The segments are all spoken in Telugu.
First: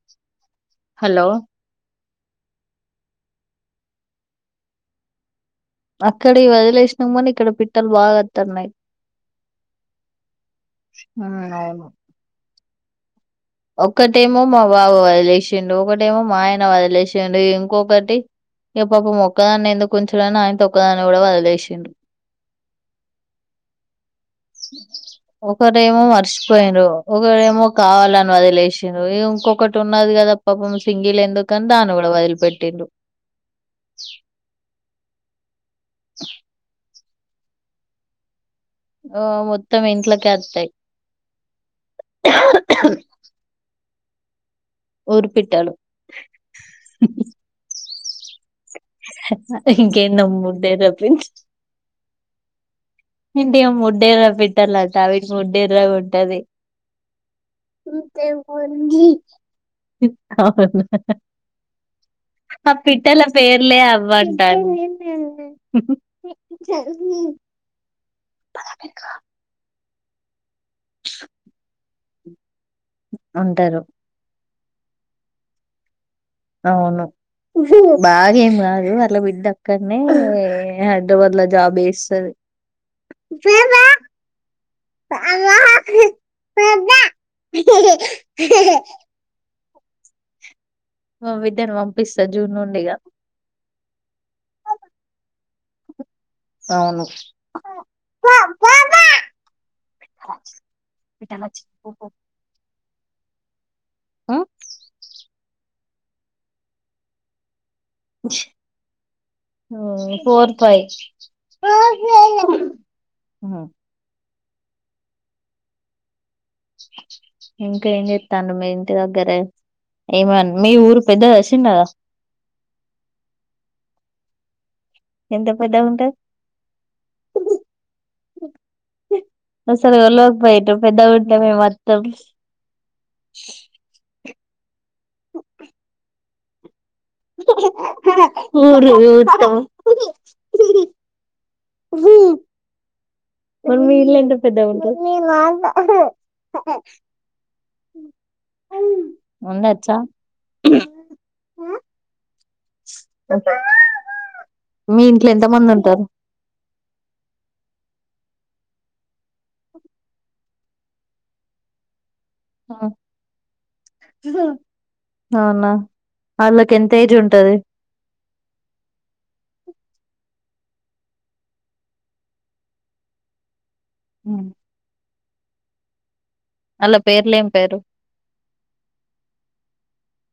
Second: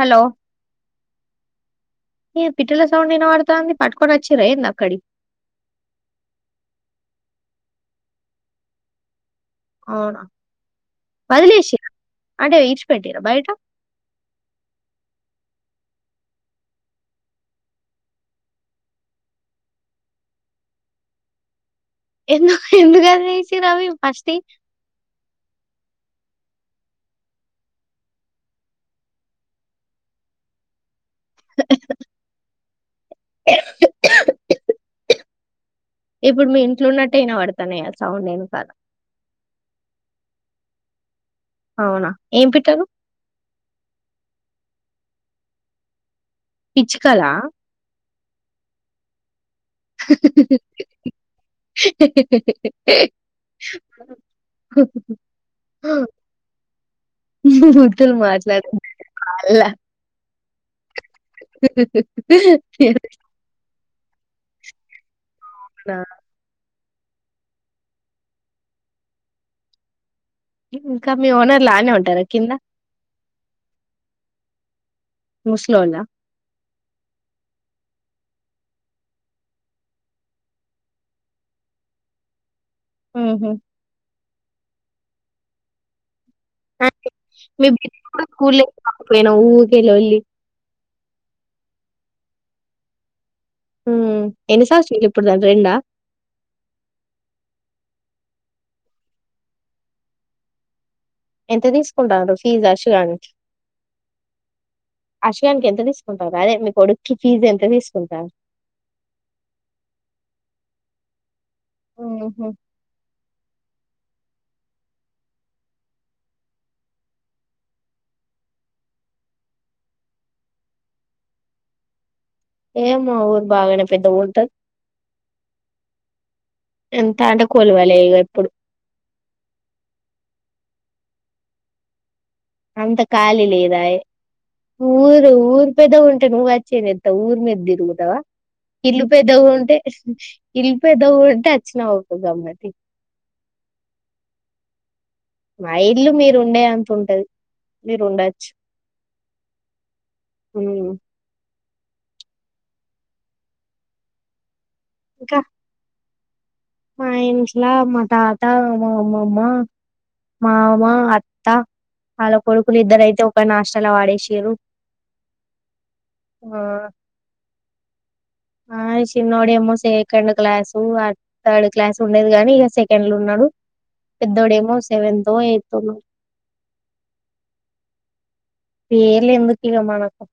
హలో హలో పిట్టల సౌండ్ వినపడుతోంది పట్టుకొని వచ్చింరా ఏది అక్కడివి. అక్కడయి వదిలేసినము కాని ఇక్కడ పిట్టలు బాగాత్తన్నాయి. అవునా అవును వదిలేసిన్రా అంటే ఇష్ పెట్టిండ్రా బయట ఒక్కటేమో మా బాబు వదిలేసిండు ఒకటేమో మా ఆయన వదిలేసిండు ఇంకొకటి పాపం మొక్కదాన్ని ఎందుకు ఉంచడాని ఆయనతో ఒక్కదాన్ని కూడా వదిలేసిండు. ఎందుకు వదిలేసిండ్రు అవి ఫస్ట్ యి ఒకరేమో వర్ష్ పోయిండ్రు ఒకరేమో కావాలని వదిలేసిన్రు ఇంకొకటి ఉన్నది కదా పాపం. సింగిలు ఎందుకు అని దాన్ని కూడా వదిలి పెట్టిండు. ఇప్పుడు మీ ఇంట్లో ఉన్నట్ అయినా పడుతన్నాయ ఆ సౌండ్ ఏం కాదు టీక్ ఓ మొత్తం ఇంట్లాకే వత్తయి. అవునా ఏం పెట్టారు. ఊరుపెట్టాలు పిచ్చుకల ఉమ్ ఇంకేంద ముడర పి ఇంటిక ముడేర పిట్టాల అంట అవికి ముడేర్రా ఉంటది బూతులు ఇే మాట్లాడే దానిలా అవు ఆ పిట్టల పేర్లే అవ్వంటాను. అవునా ఇంకా ఇంకా మీ ఓనర్ లు అనే ఉంట్ ధర కింద. ఉంటారు ముస్లోల్ల అవును బాగెం కాదు ఆళ్ల బిడ్డ అక్కడనే హైదరాబాద్ లో జాబ్ చేస్తాది ఊహు అ ఐతే మీ బిడ్డను కూడా స్కూల్లో వేసుకోకపోయినావు కిలో ఇ మా విద్యను పంపిస్తా జూన్ నుండిగా ఎన్నిసా వచ్చ ఇప్పుడుదా రెం అవును ఎంత తీసుకుంటడాా ఫీజ అ లంచ్ అసగానుక ఎంతని ఉంట అదే మీకు కొడుక్కి ఫీజ్ ఎంత తీసు ఫోర్ ఫైవ్ ఆ హమ్ ఉమ్ హ ఇంకా ఏం చెప్తాను మీ ఇంటి దగ్గరే ఏమ మీ ఊరు పెద్ద వచ్చండదా ఏమ్ ఊరు బాగానే పెద్ద ఊంటారు ఎంత పెద్దగా ఉంటది ఎంత అంటే కొలువలే ఇప్పుడు సరి లోక్ బయట్ పెద్ద ఉంటే మేము మొత్తం అంత ఖళీ లేదా ఊరు ఊరు పెద ఉంటా నువ్వు వచ్చినే ఊర్ మెద ఇరుగుదవ ఊరు ఇల్ పయదగు ఊత్తం ఉంటే ఇల్ పేదగు ఉంటే అచ్చనాతు గమ్మతి మరి మీ ఇల్లు ఎంత పెద్దగా ఉంటది మా ఇల్లు మీరు ఉండే అంత ఉంటది మీరు ఉండచ్చు అే మీ ఇంట్లో ఇంకా ఎంత మంది ఉంటారు మా ఇస్లా మా తాత మామ అమ్మమ్మ మామ అత్తా చళ్ళా కొడుకులు ఇద్దర అయితే ఒక నాష్టలా వాడేసారు అవునా ఆ వాళ్ళకి ఎంత ఏజ్ ఉంటది ఆ చిన్నోడు ఏమ్మో సెకండ్ క్లాసు థర్డ్ క్లాస్ ఉండేది కాగాని ఇక సెకండ్లు ఉన్నాడు పెద్దోడేమో సెవెంత ఎతు మ అలా పేర్లేం పేరు పేలే ఎందుకుగా మనకం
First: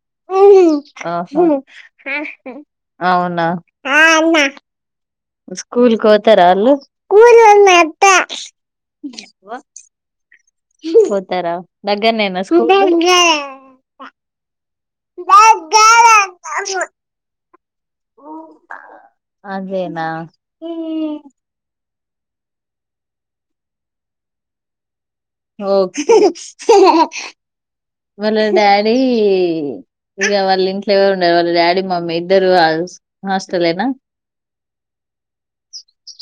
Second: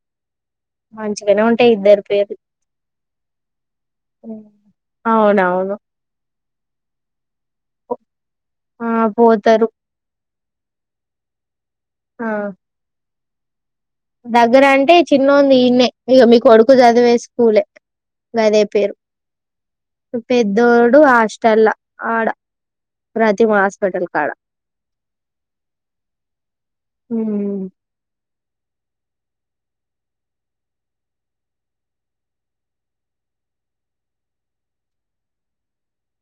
పేర్లు అవునా అవునవును స్కూల్కితారా అ న్నద్ద ఆ పోతారు పోతార దగ్గనేనా స్కూల్ ఆ దగ్గరం అంటే చిన్నోన్డి ఇన్నే ఇగా మీకు కొడుకు చదివే స్కూలే గదే పేరు అదేనా పెద్దోడు హాస్టల్లా ఆడ ప్రతిమ హాస్పిటల్ కాడ ఓ హ్మ్ వాళ్ళది డాడీ ఇగా వాళ్ళ ఇంట్లో ఎవరు ఉండరు. వాళ్ళ డాడీ మమ్మీ ఇద్దరు హాస్టలేన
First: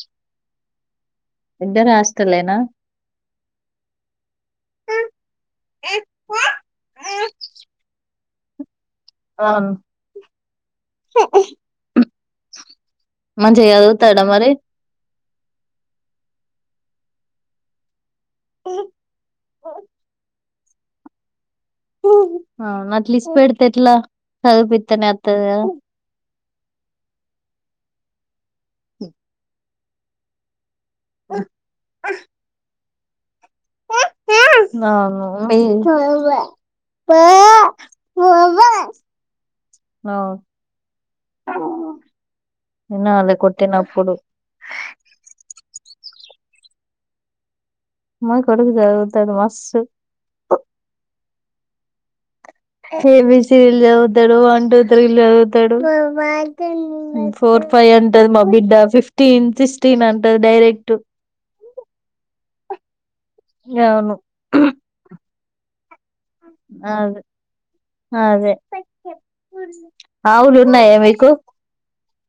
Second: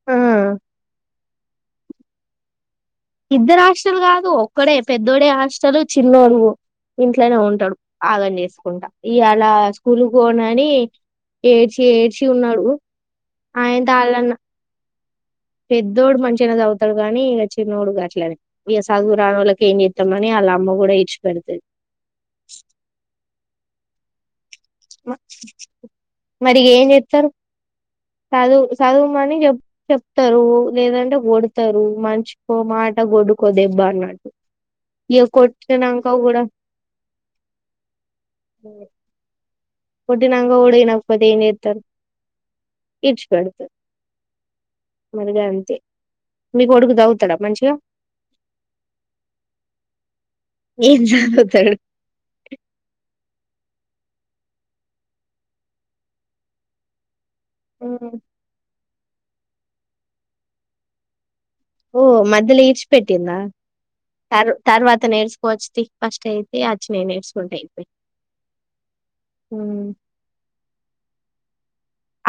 ఆ ఇద్దరు హాస్టల్లేనా ఇద్దరు హాస్టల్ కాదు ఒక్కడే పెద్దోడే హాస్టల్ చిన్నోడు ఇంట్లనే ఉంటాడు ఆగం చే సుకుంటా ఇయాలా అవును స్కూల్ పోనని ఏడ్చి ఏడ్చి చున్నాడు మంచిగా చదువుతాడా మరి పెద్దోడు మంచిగానే చదువుతాడు కానీ ఇక చిన్నోడు గ ట్లనే ఇగా చదువురానోళ్లకే ఏం చెత్తమని అలా అమ్మ కూడా ఈడ్చి పేడుతది చవిపిత్తనే వత్తది గదా మరి ఏం చెత్తారు చదువు చదువు మని చె చెప్తారు లేదంటే గోడతారు మనిషి కో మాట ట గోడ్డు నాను వి కొట్టినంక కూడా కొట్టి నాంగా వినకపోతే ఏం చెత్తరు వినాలి ఈడ్చిపెడుతారు కొట్టినప్పుడు మరి గంతే మీ కొడుకు దాగుతాడా మంచిగా మ కొడుకు చదువుతాడు మస్త్ స ఎ బి సి డి లు చదువుతాడు వన్ టూ త్రీ చదువుతాడు ఫోర్ ఫైవ్ అంటది మా బిడ్డ ఫిఫ్ ఫఫ్టీన్ సిక్స్టీన్ అంటది డైరెక్ట్ ఓ మధ్యలో ఇచప పెట్ పెట్టిందా అవును తర్ తర్వాత నేర్చుకోవచ్చది అదే అదే ఆవులు ఉన్నా ఏ బకు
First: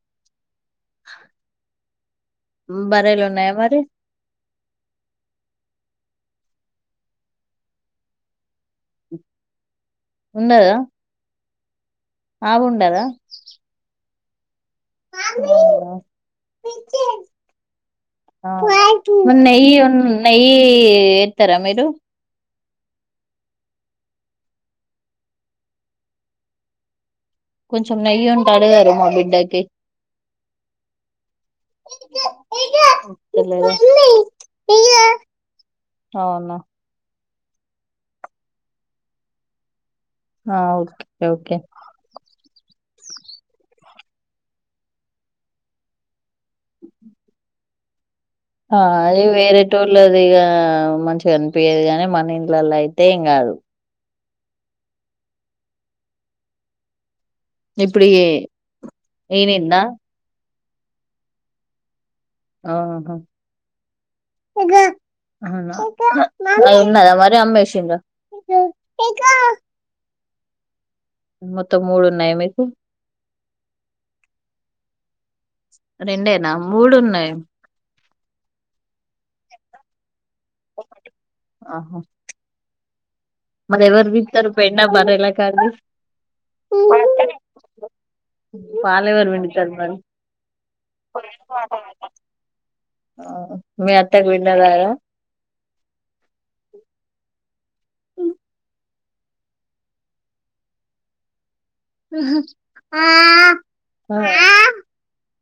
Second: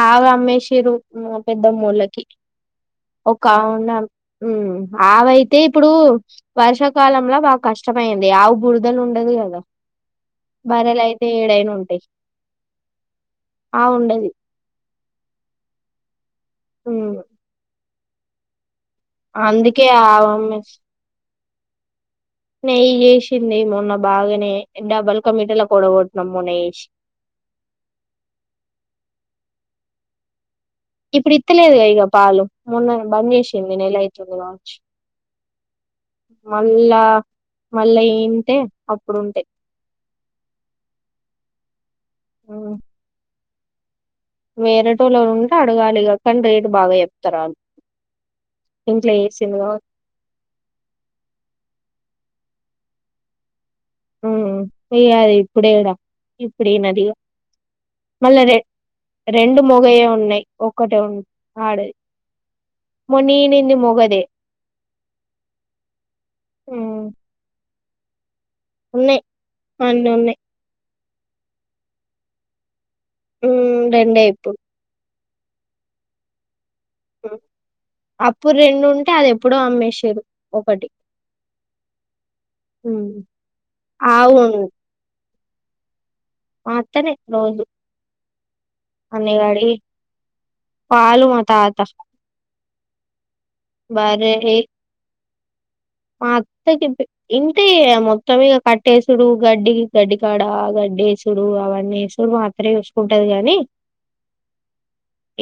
ఆ హమేష ఫరు పెద్ద మూల బరేలు ఉన్నాయా మరి ఆవయితే ఇప్పుడు వర్షాకాలంలో బాగా కష్టమైంది ఆవు బురుదలు ఉండదు కదా బారాల అయితే ఏను ఉంటయి ఆవుండదా ఉండది అ అ న ఆవు న అమ్మేసి ఇస్తారా మీరు నెయ్యి ఏసింది మొన్న బాగానే డబల్ క మీటల కూడ కొట్న మొన్నేసి కొంచెం నెయ్యి ఉంట అడగారు మా బిడ్డకి ఇప్పుడు ఇత్తలేదుగా ఇక పాలు మొన్న బంద్ ఇస్తలేదా చేసింది నెలవుతుంది అవునా మళ్ళా మళ్ళా ఏంటే అప్పుడుంటా ఆ ఓకే ఓకే ఊ వేరేటోళ్లో ఉంటే అడగాలిగాకని రేటు బాగా చెప్తారు అ ఆ అది వేరే టూర్ళదిగా మంచిగా కనిపయేది గాని మ నీంలల అయితే ఇం కా అదు పోయ్యదు ఇప్పుడే ఇప్పుడ నదిగా ఇప్పుడు ఈ మళ్ళా రె రెండు ఈనిందా మొగయే ఉన్నాయి్ ఒక్కటే ఉం ఆడది అ మొన్న ఈనింది మొగదే ఉమ్ ఆన్నదా మరి అమ్మేష ఉన్నాయి అన్న ఉన్నాయి మొత్తం మూడు ఉన్నాయి మీకు రెండయిపు రెండేనా మూడు ఉన్నాయి ఉమ్. అప్పుడు రెండు ఉంటే అది ఎప్పుడో అమ్మేసారు ఆహా ఉ మరి ఎవరు బ వితారు పయ ఎన్నా బరలా కదు మాత్రమే రోజు పాలు ఎవరు అనివాడి పిండుతారు మరి పాల మతత మీ అత్త విన్నారగా మత్త ఇం అంటే మొత్తం ఇక కట్టేసుడు గడ్డి గడ్డికాడ గడ్డేసుడు అవన్న నేసుూరు మాత్రమే చూసుకుంటది కాగాని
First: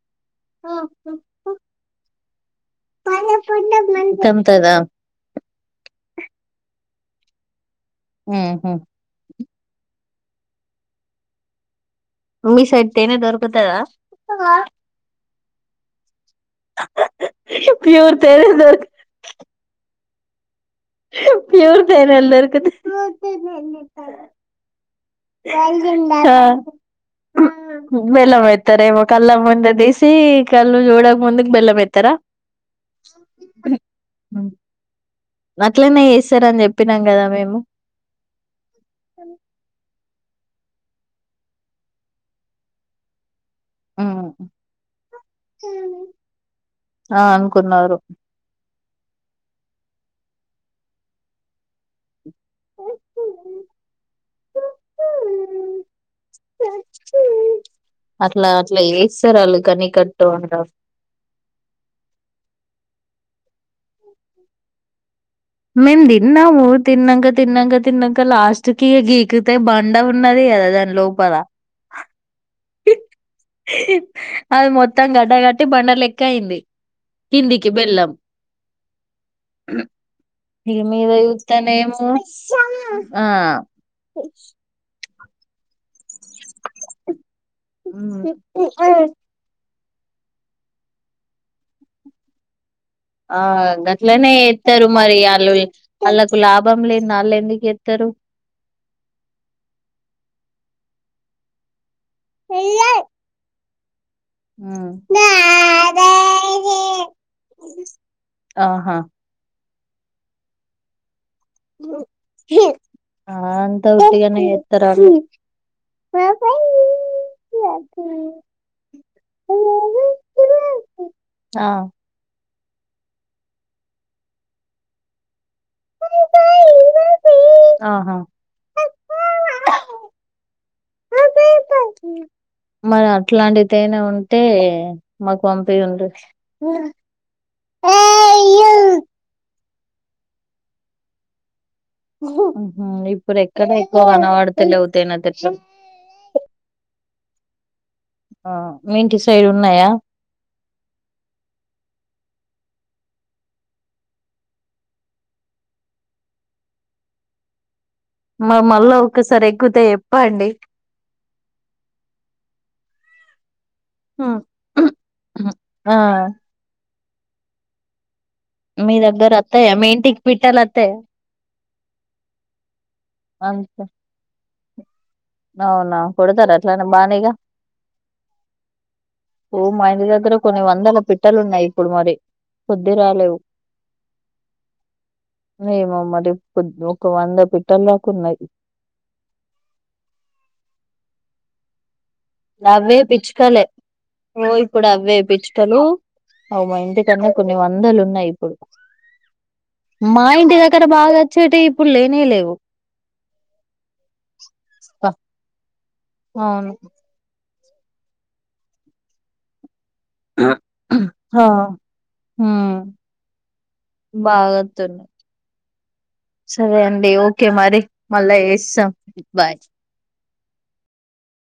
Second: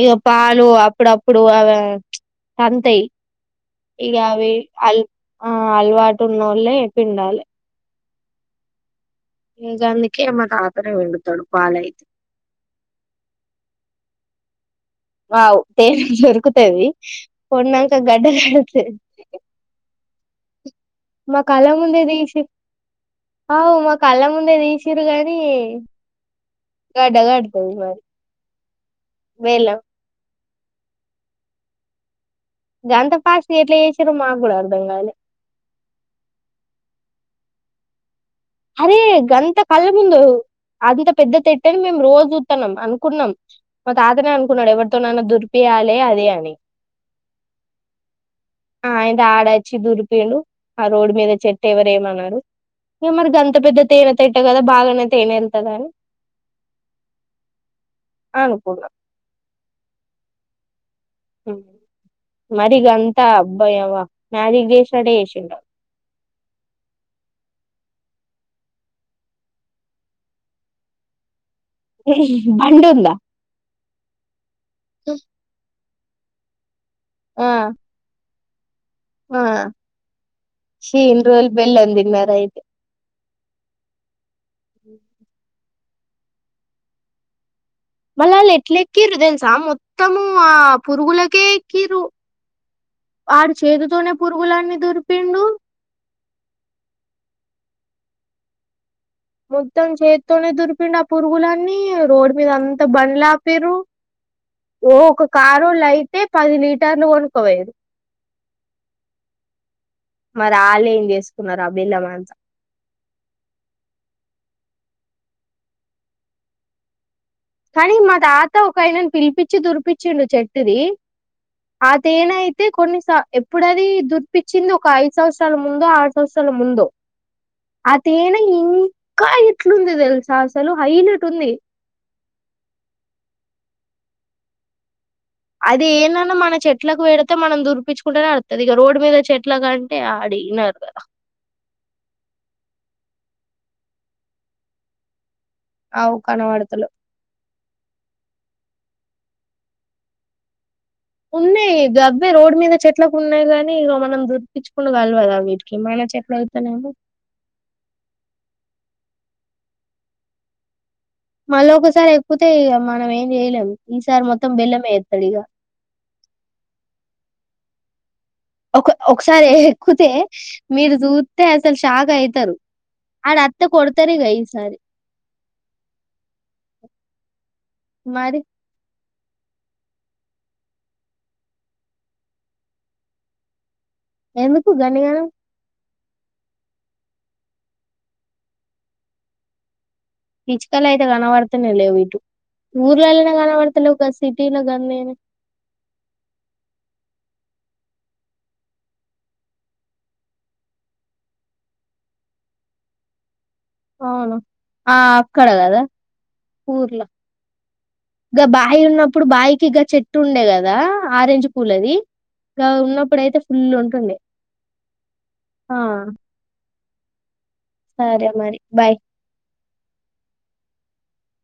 ఇక పాలు అప్పుడప్పుడు అవి ఆ అవి తదా అల్ ఆ అలవాటు ఉన్న వాళ్ళ పిండాలి ఆహా ఏ గగాధీ అేమ్మ తాతనే వెెండుతాడు పాాల అయితే మీ సైడ్తేేనే దొరుకతదా ఆవు తేెలరు ఉక్కుతవి పన్నాక ప్యూర్ గడ్డలు తేనె కతే దొరుకు ప్యూర్ తైన్ ఎ తీసి అవు మా కళ్ళ ముందే తీసిరు గాని గడ్డ కడుతది మరి మెల్ల మయితారమ కల్ల ముంద వేళ్ళ తీసి కల్లు జోడా్ ముందకు బెల్ం మైతా గంత ఫస్ట్ ఎట్లా చేసారు మాకు కూడా అర్ధం కాలి అట్లనే వస్తారని చెప్పినాం కదా మేము అరే గంత కళ్ ముందు అంత పెద్ద తట్టని మేము రోజు చూతన్నాం అనుకున్నాం మా తాతనే హ్మ్. అనుకున్నాడు ఎవరితోనైనా దురిపియాలి అదే అని ఆ అనుకున్నారు ఆ ఆయన ఆడ చిదూరి పలు ఆ రోడ్ మీద చెట్టు ఎవర ఏమన్నారు అంత పెద్ద తేనె తట్టా కదా బాగానే తేనె వెళ్తుంది అని అనుకున్నాం కని కట్టంట మరిగ అంతా అబ్బాయివా మారీగ చేసినడే మేమ్ దిన్ము తిన్నంగా తిన్నంగా తన్నకా లాస్ట్కి అ గకత బండా ఉన్నది ఎద తనలో ప ఆ బండు ఉందా హ అది మొత్తం గడ్డ గట్టి బండర్ల అయింది ఆ కిందికి వెళ్ళం ఆ ఇక మీద శీన్ రోల్ బెల్లం చూస్తానేమో తిన్నారైతే ఆ మలా అల్లు హ్మ్. ఎక్కురు తెలుసా మో మొత్తము ఆ పురుగులకే ఎక్కురూ ఆ గట్లనే ఇస్తారు మరి దురిపిండు అలు వాళ్ళకు లాభం లేందే వాళ్ళు ఎందుకు ఇస్తారు మొత్తం చేతితోనే దురిపిండు ఆ పురుగులన్నీ రోడ్ మీద అంత బండ్లు అపీరు ఓ ఒక కారుళ్ళు అయితే పది లీటర్లు కొనుక్కపోయిరు ఆహా మరి అల్లు ఏం చేసుకో ఆ అంత ఉటిగానే [unintelligible] కానీ మా తాత ఒకనా పిలిపించి దురిపచ్చిండు చెట్టుది ఆ అదేనైతే అయితే కొన్నిస ఎప్పుడది దురిపచ్చింది ఒక ఐదు సంవత్సరం ఆరు సంవత్సరాల ముందొ ఆరు సంవత్సరాల ముందొ అ ఆహా తేనె ఇంకా ఇట్లుంది తెలుసా అసలు హైలట్ ఉంది తేనే ఉంటే మాకు అది పంపియుండ్రి ఎందన మన చెట్లకు పెడితే మనం దురిపించుకుంటేనే అడుతుది ఇక రోడ్ మీద చెట్ల కాని ఆడిన్నద ఇప్పుడు ఎక్కడ ఎక్కువ అడుతలేవు తేనే [unintelligible] ఆవు కనబడతలేవు ఆ మీ ఇంటి సైడ్ ఉన్నాయా ఉన్నాయి గవై రోడ్ మీద చెట్లకు ఉన్నాయి గాని ఇగా మనం దురికిించుకుడాగలవదా వీటికి మన చెట్ల అవుతనేేమో మళ్ళా ఒక్కసారి ఎక్కితే ఎప్పండి మళ్ళ ఒకసారి ఎక్కుతే ఇక మనం ఏం చేయలేము ఈసారి మొత్తం బెల్లమే ఎస్తాడు ఇక ఆ ఒక మీ దగ్గర ఒకసారి అత్తయ్య మీ ఎక్కుతే ఇంటికి పిట్టలు అత్తయ్య మీరు చూస్తతే అసలు షాక్ అయితారు ఆడ అట్టే అంతే కొడతారుగా ఈసారి అవునా కొడతారు అట్లనే బానేగా మరి ఓ మా ఇంటి దగ్గర కొన్ని వందల పిట్టలు ఉన్నాయి ఇప్పుడు మరి కొద్ది రాలేవు ఎందుకు గన్ని గనం ఏమో మరి ఒక వంద పెట్టాలదకున్నాయి పిచుకలు అయితే కానవడతనే లేవు ఇటు అవే ఊర్లలోనే పిచ్చుకలే కనబడతలేవు గా ఓ సిటీలో ఇప్పుడు గన్నేనా అవే పిచ్చుకలు అవుమా ఇంటికనే కొన్ని వందలు ఉన్నాయి ఇప్పుడు మా ఇంటి దగ్గర బాగా వచ్చేట ఇప్పుడు లేనే లేవు అవును ఆ అక్క అక్కడ గదా అవును ఇక బాయి ఉన్నప్పుడు బావికి ఇక చెట్ ఉట్టుండే కదా ఆ ఆరెంజ్ కూల అది ఇ ఉన్నప్పుడుయితే ఫుల్ ఉంటుండే బాగోతున్నాయి ఆ ంట ఓకే మరి మళ సరే ఏ మరి స బాయ్ బయ